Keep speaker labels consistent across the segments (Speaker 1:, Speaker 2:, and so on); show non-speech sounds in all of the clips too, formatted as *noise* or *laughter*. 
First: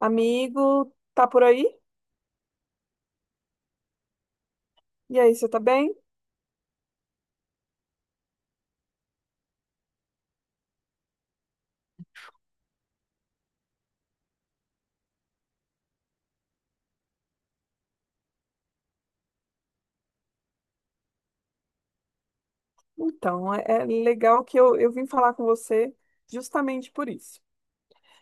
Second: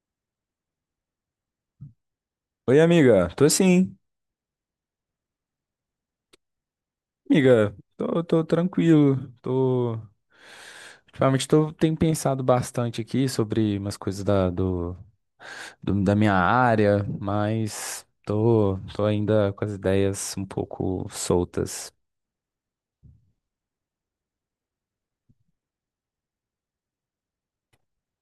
Speaker 1: Amigo, tá por aí?
Speaker 2: Oi, amiga. Tô sim,
Speaker 1: E aí, você tá bem?
Speaker 2: amiga. Tô tranquilo. Tô. Ultimamente tô, tenho pensado bastante aqui sobre umas coisas da minha área, mas tô ainda com as ideias um pouco soltas.
Speaker 1: Então, é legal que eu vim falar com você justamente por isso.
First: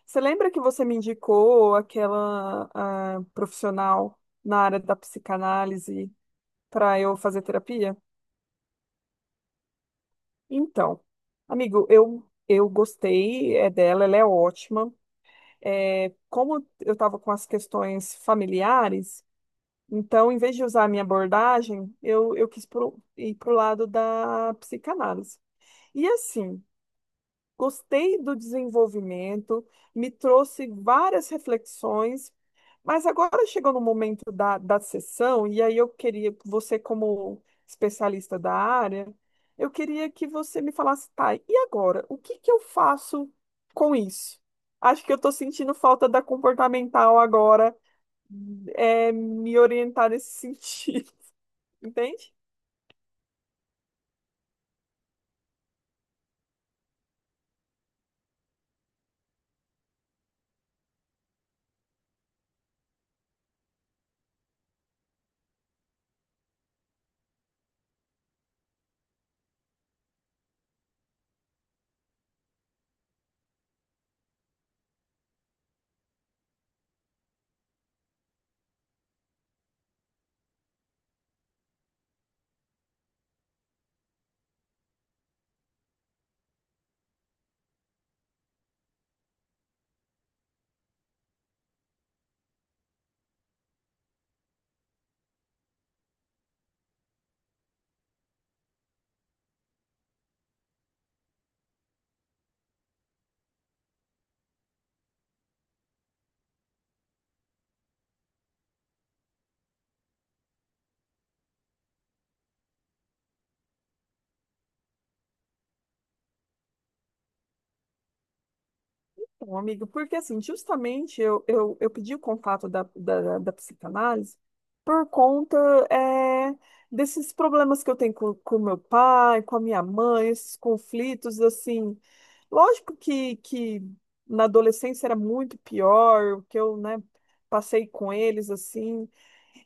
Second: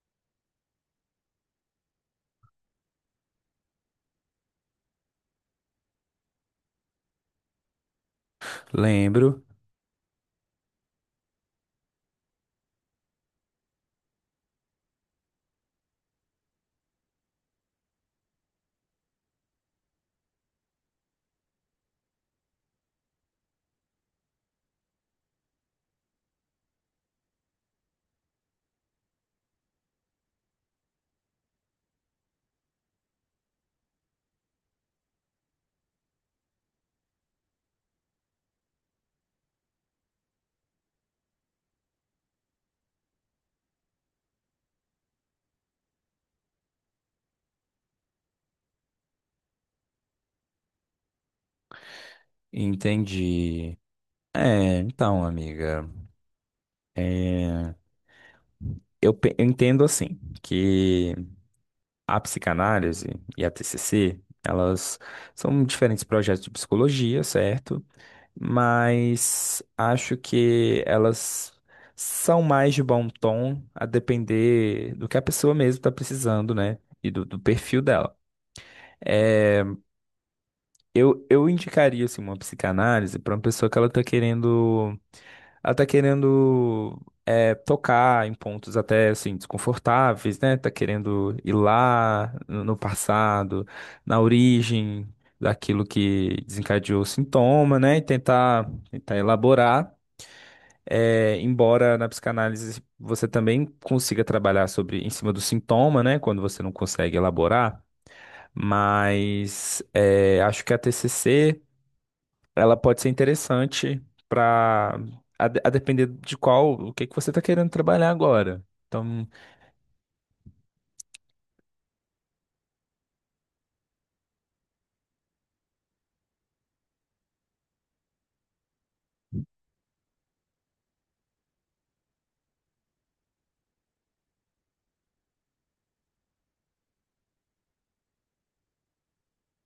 Speaker 1: Você lembra que você me indicou aquela profissional na área da psicanálise para eu fazer terapia?
Speaker 2: Lembro,
Speaker 1: Então, amigo, eu gostei é dela, ela é ótima. É, como eu estava com as questões familiares, então, em vez de usar a minha abordagem, eu ir para o lado da psicanálise. E assim, gostei do desenvolvimento, me trouxe várias reflexões, mas agora chegou no momento da sessão, e aí eu queria, você como especialista da área, eu queria que você me falasse, tá, e agora? O que que eu faço com isso? Acho que eu estou sentindo falta da comportamental agora, é, me orientar nesse sentido, *laughs* entende?
Speaker 2: entendi. Então, amiga. é, eu entendo assim que a psicanálise e a TCC, elas são diferentes projetos de psicologia, certo? Mas acho que elas são mais de bom tom, a depender do que a pessoa mesmo está precisando, né? E do perfil dela. É, eu indicaria assim, uma psicanálise para uma pessoa que ela tá querendo. Ela tá querendo é, tocar em pontos até assim, desconfortáveis, né? Tá querendo ir lá no passado, na origem daquilo que desencadeou o sintoma, né? E tentar elaborar. É, embora na psicanálise você também consiga trabalhar sobre em cima do sintoma, né, quando você não consegue elaborar, mas é, acho que a TCC ela pode ser interessante para a depender de qual o que que você está querendo trabalhar agora. Então,
Speaker 1: Então, amigo, porque assim, justamente eu pedi o contato da psicanálise por conta é, desses problemas que eu tenho com meu pai, com a minha mãe, esses conflitos, assim. Lógico que na adolescência era muito pior o que eu, né, passei com eles, assim.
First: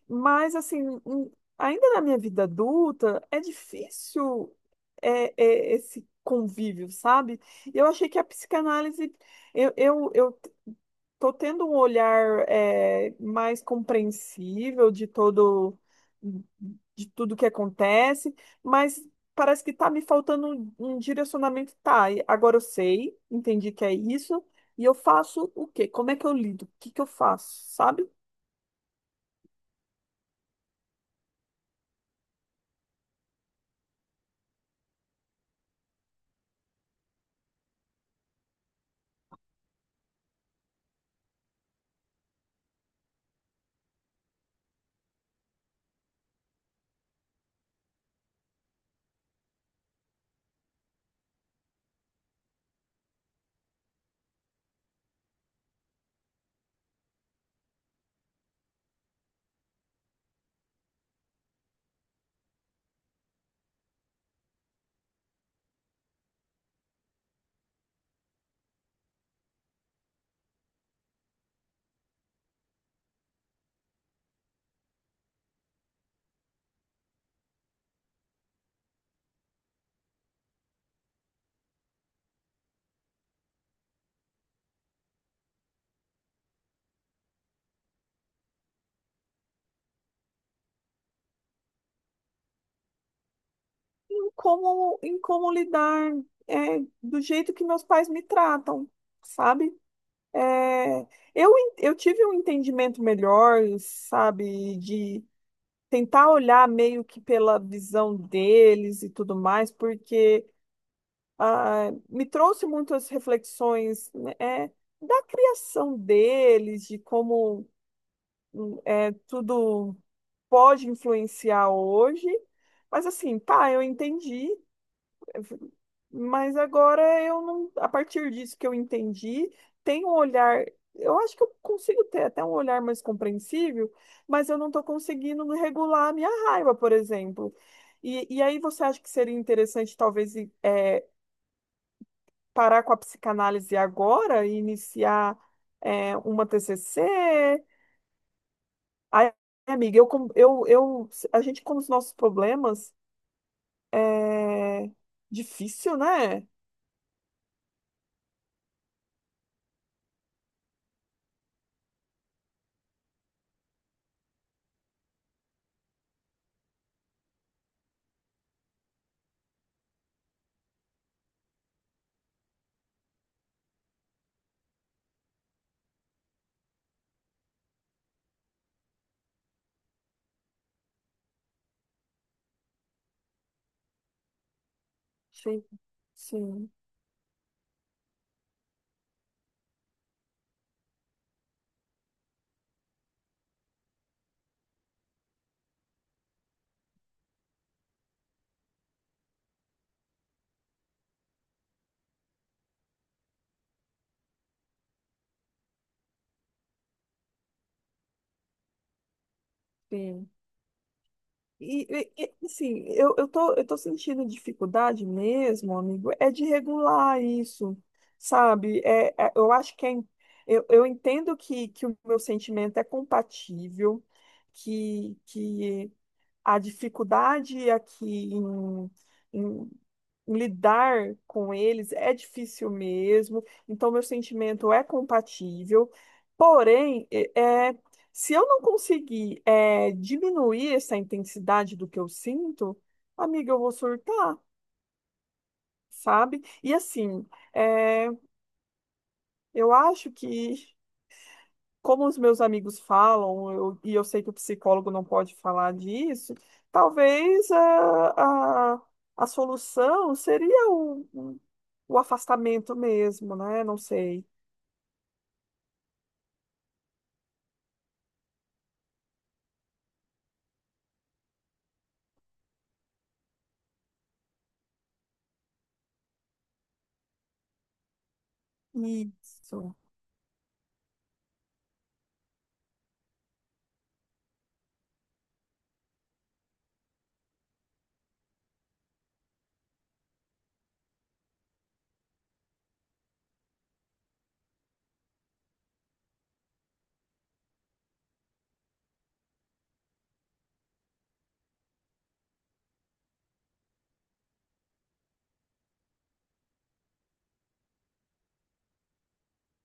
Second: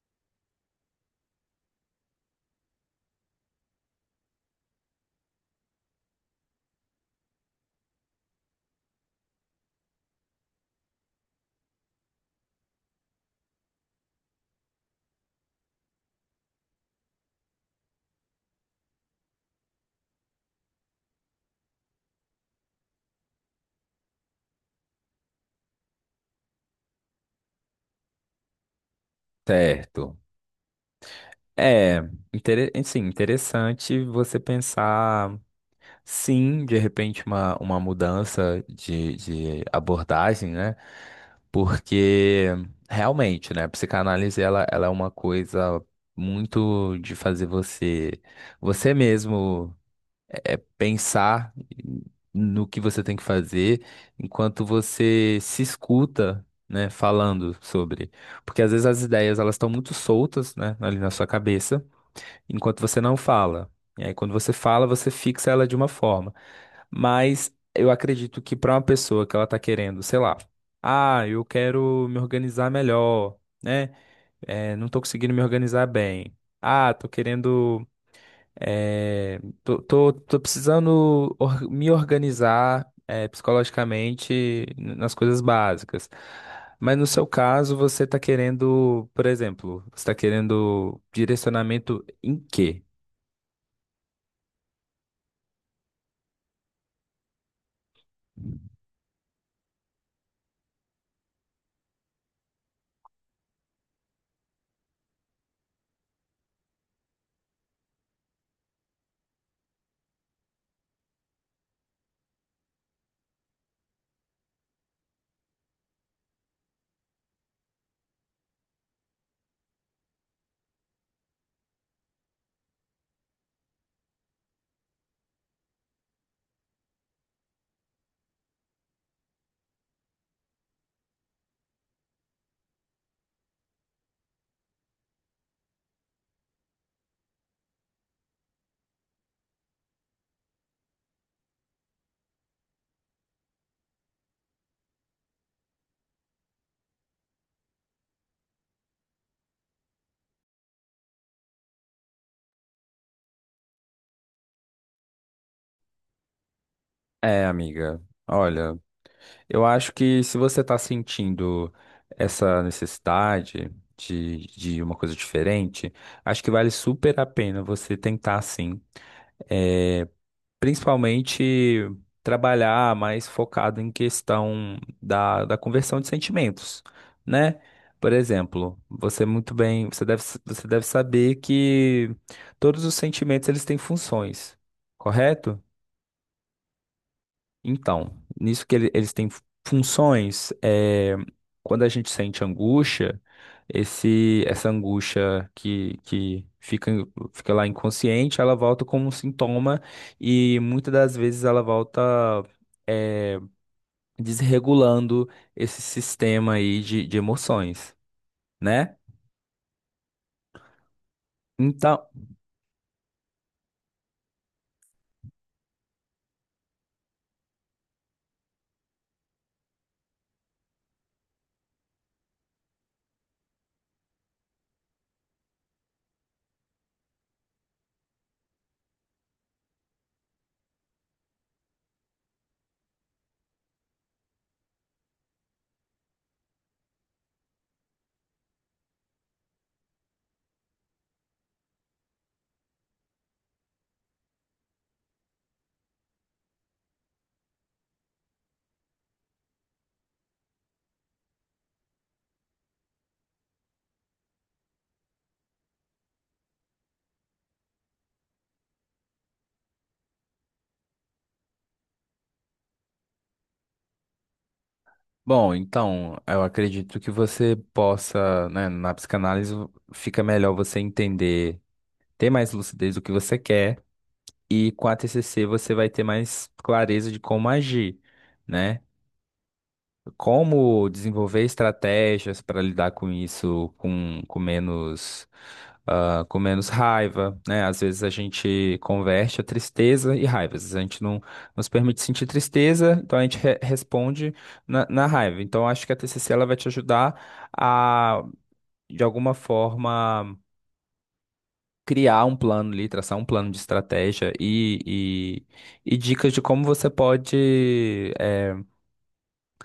Speaker 1: Mas, assim, em- ainda na minha vida adulta, é difícil esse convívio, sabe? Eu achei que a psicanálise, eu tô tendo um olhar é, mais compreensível de todo, de tudo que acontece, mas parece que tá me faltando um direcionamento. Tá, e agora eu sei, entendi que é isso, e eu faço o quê? Como é que eu lido? O que que eu faço, sabe?
Speaker 2: certo. é, sim, interessante você pensar. Sim, de repente uma mudança de abordagem, né? Porque realmente, né, a psicanálise ela é uma coisa muito de fazer você mesmo é, pensar no que você tem que fazer enquanto você se escuta, né, falando sobre. Porque às vezes as ideias elas estão muito soltas, né, ali na sua cabeça enquanto você não fala. E aí, quando você fala, você fixa ela de uma forma. Mas eu acredito que para uma pessoa que ela tá querendo, sei lá, ah, eu quero me organizar melhor, né? É, não tô conseguindo me organizar bem. Ah, tô querendo. Tô precisando me organizar, é, psicologicamente nas coisas básicas. Mas no seu caso, você está querendo, por exemplo, você tá querendo direcionamento em quê?
Speaker 1: Em como, em como lidar é, do jeito que meus pais me tratam, sabe? É, eu, eu tive um entendimento melhor, sabe, de tentar olhar meio que pela visão deles e tudo mais, porque me trouxe muitas reflexões né, é, da criação deles, de como é, tudo pode influenciar hoje. Mas assim, tá, eu entendi. Mas agora eu não, a partir disso que eu entendi, tem um olhar, eu acho que eu consigo ter até um olhar mais compreensível, mas eu não estou conseguindo regular a minha raiva, por exemplo. E aí você acha que seria interessante talvez parar com a psicanálise agora e iniciar uma TCC? Aí, amiga, eu, com- eu, a gente com os nossos problemas é difícil, né?
Speaker 2: É, amiga. Olha, eu acho que se você tá sentindo essa necessidade de uma coisa diferente, acho que vale super a pena você tentar sim. É, principalmente trabalhar mais focado em questão da conversão de sentimentos, né? Por exemplo, você muito bem, você deve saber que todos os sentimentos eles têm funções, correto?
Speaker 1: Sim. Sim.
Speaker 2: Então, nisso que eles têm funções, é, quando a gente sente angústia, essa angústia que fica, fica lá inconsciente, ela volta como um sintoma e muitas das vezes ela volta, é, desregulando esse sistema aí de emoções, né?
Speaker 1: Sim. E,
Speaker 2: Então,
Speaker 1: assim, eu tô sentindo dificuldade mesmo, amigo, é de regular isso, sabe? Eu acho que eu entendo que o meu sentimento é compatível, que a dificuldade aqui em, em lidar com eles é difícil mesmo, então meu sentimento é compatível, porém, se eu não conseguir é, diminuir essa intensidade do que eu sinto, amiga, eu vou surtar, sabe? E assim, é, eu acho que como os meus amigos falam, eu sei que o psicólogo não pode falar disso, talvez a solução seria o afastamento mesmo, né? Não sei.
Speaker 2: bom, então, eu acredito que você possa, né, na psicanálise fica melhor você entender, ter mais lucidez do que você quer. E com a TCC você vai ter mais clareza de como agir, né?
Speaker 1: Isso.
Speaker 2: Como desenvolver estratégias para lidar com isso com menos, ah, com menos raiva, né? Às vezes a gente converte a tristeza e raiva. Às vezes a gente não nos permite sentir tristeza, então a gente responde na raiva. Então acho que a TCC ela vai te ajudar a, de alguma forma, criar um plano ali, traçar um plano de estratégia e dicas de como você pode eh,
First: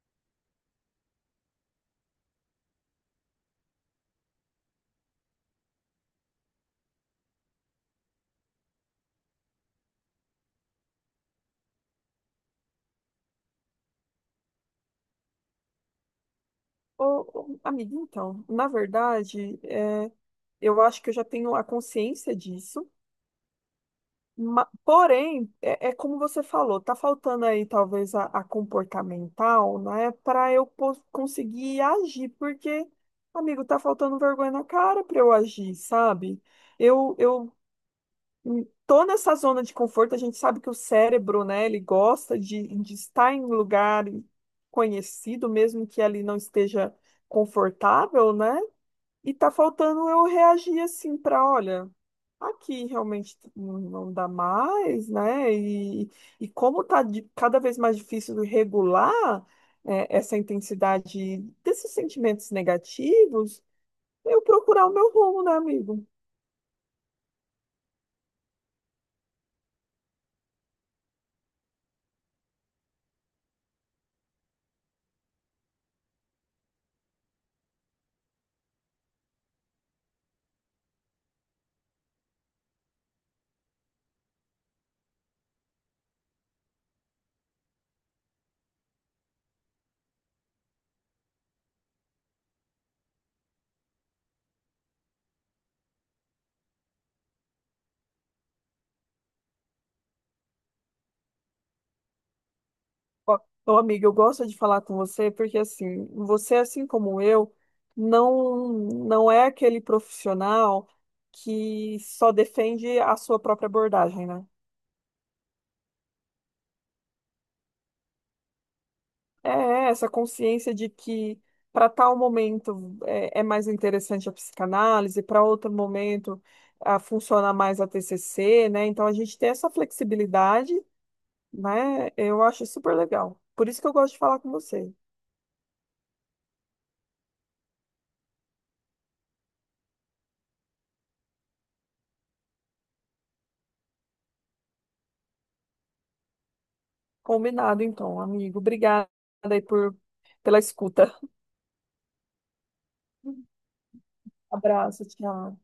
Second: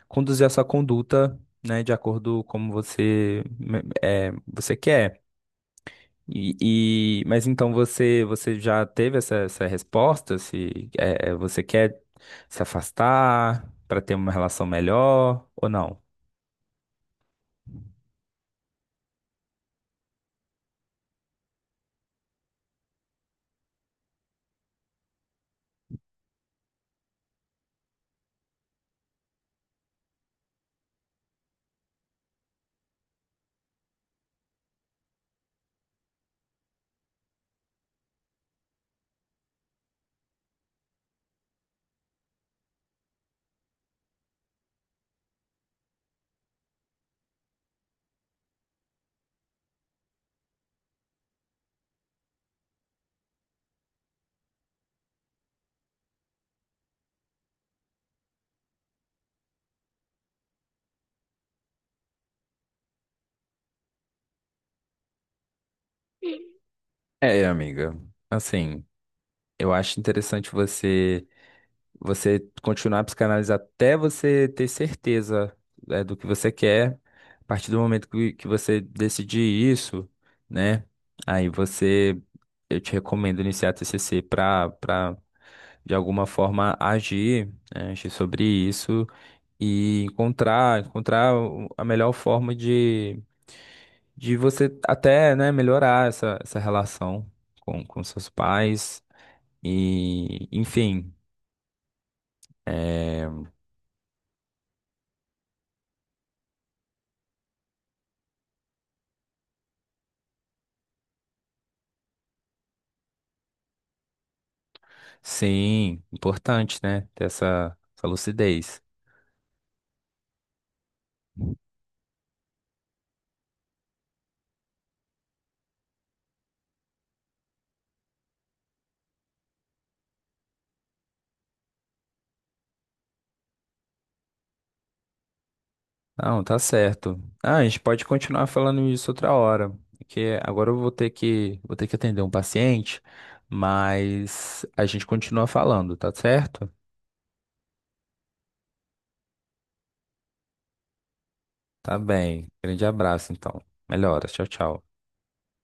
Speaker 2: conduzir a sua conduta, né, de acordo com como você, eh, você quer. E, mas então você, você já teve essa resposta? Se eh, você quer se afastar para ter uma relação melhor ou não?
Speaker 1: Ô, amiga, então, na verdade, é, eu acho que eu já tenho a consciência disso. Porém, é, é como você falou, tá faltando aí talvez a comportamental, né, para eu conseguir agir, porque, amigo, tá faltando vergonha na cara para eu agir, sabe? Eu tô nessa zona de conforto, a gente sabe que o cérebro, né, ele gosta de estar em lugar conhecido, mesmo que ali não esteja confortável, né? E tá faltando eu reagir assim para, olha, aqui realmente não dá mais, né? E como tá cada vez mais difícil regular é, essa intensidade desses sentimentos negativos, eu procurar o meu rumo, né, amigo?
Speaker 2: É, amiga, assim, eu acho interessante você. Você continuar a psicanálise até você ter certeza, né, do que você quer. A partir do momento que você decidir isso, né? Aí você, eu te recomendo iniciar a TCC para para de alguma forma agir, né, agir sobre isso e encontrar a melhor forma de você até, né, melhorar essa relação com seus pais e enfim, é,
Speaker 1: Ó, Ô, amiga, eu gosto de falar com você porque assim, você assim como eu, não é aquele profissional que só defende a sua própria abordagem, né?
Speaker 2: sim, importante, né? Ter essa lucidez.
Speaker 1: Essa consciência de que para tal momento é mais interessante a psicanálise, para outro momento a, funciona mais a TCC, né? Então a gente tem essa flexibilidade, né? Eu acho super legal. Por isso que eu gosto de falar com você.
Speaker 2: Não, tá certo. Ah, a gente pode continuar falando isso outra hora, porque agora eu vou ter que vou ter que atender um paciente, mas a gente continua falando, tá certo?
Speaker 1: Combinado, então, amigo. Obrigada aí por, pela escuta.
Speaker 2: Tá bem. Grande abraço,
Speaker 1: *laughs*
Speaker 2: então. Melhoras. Tchau, tchau.
Speaker 1: Abraço, tchau.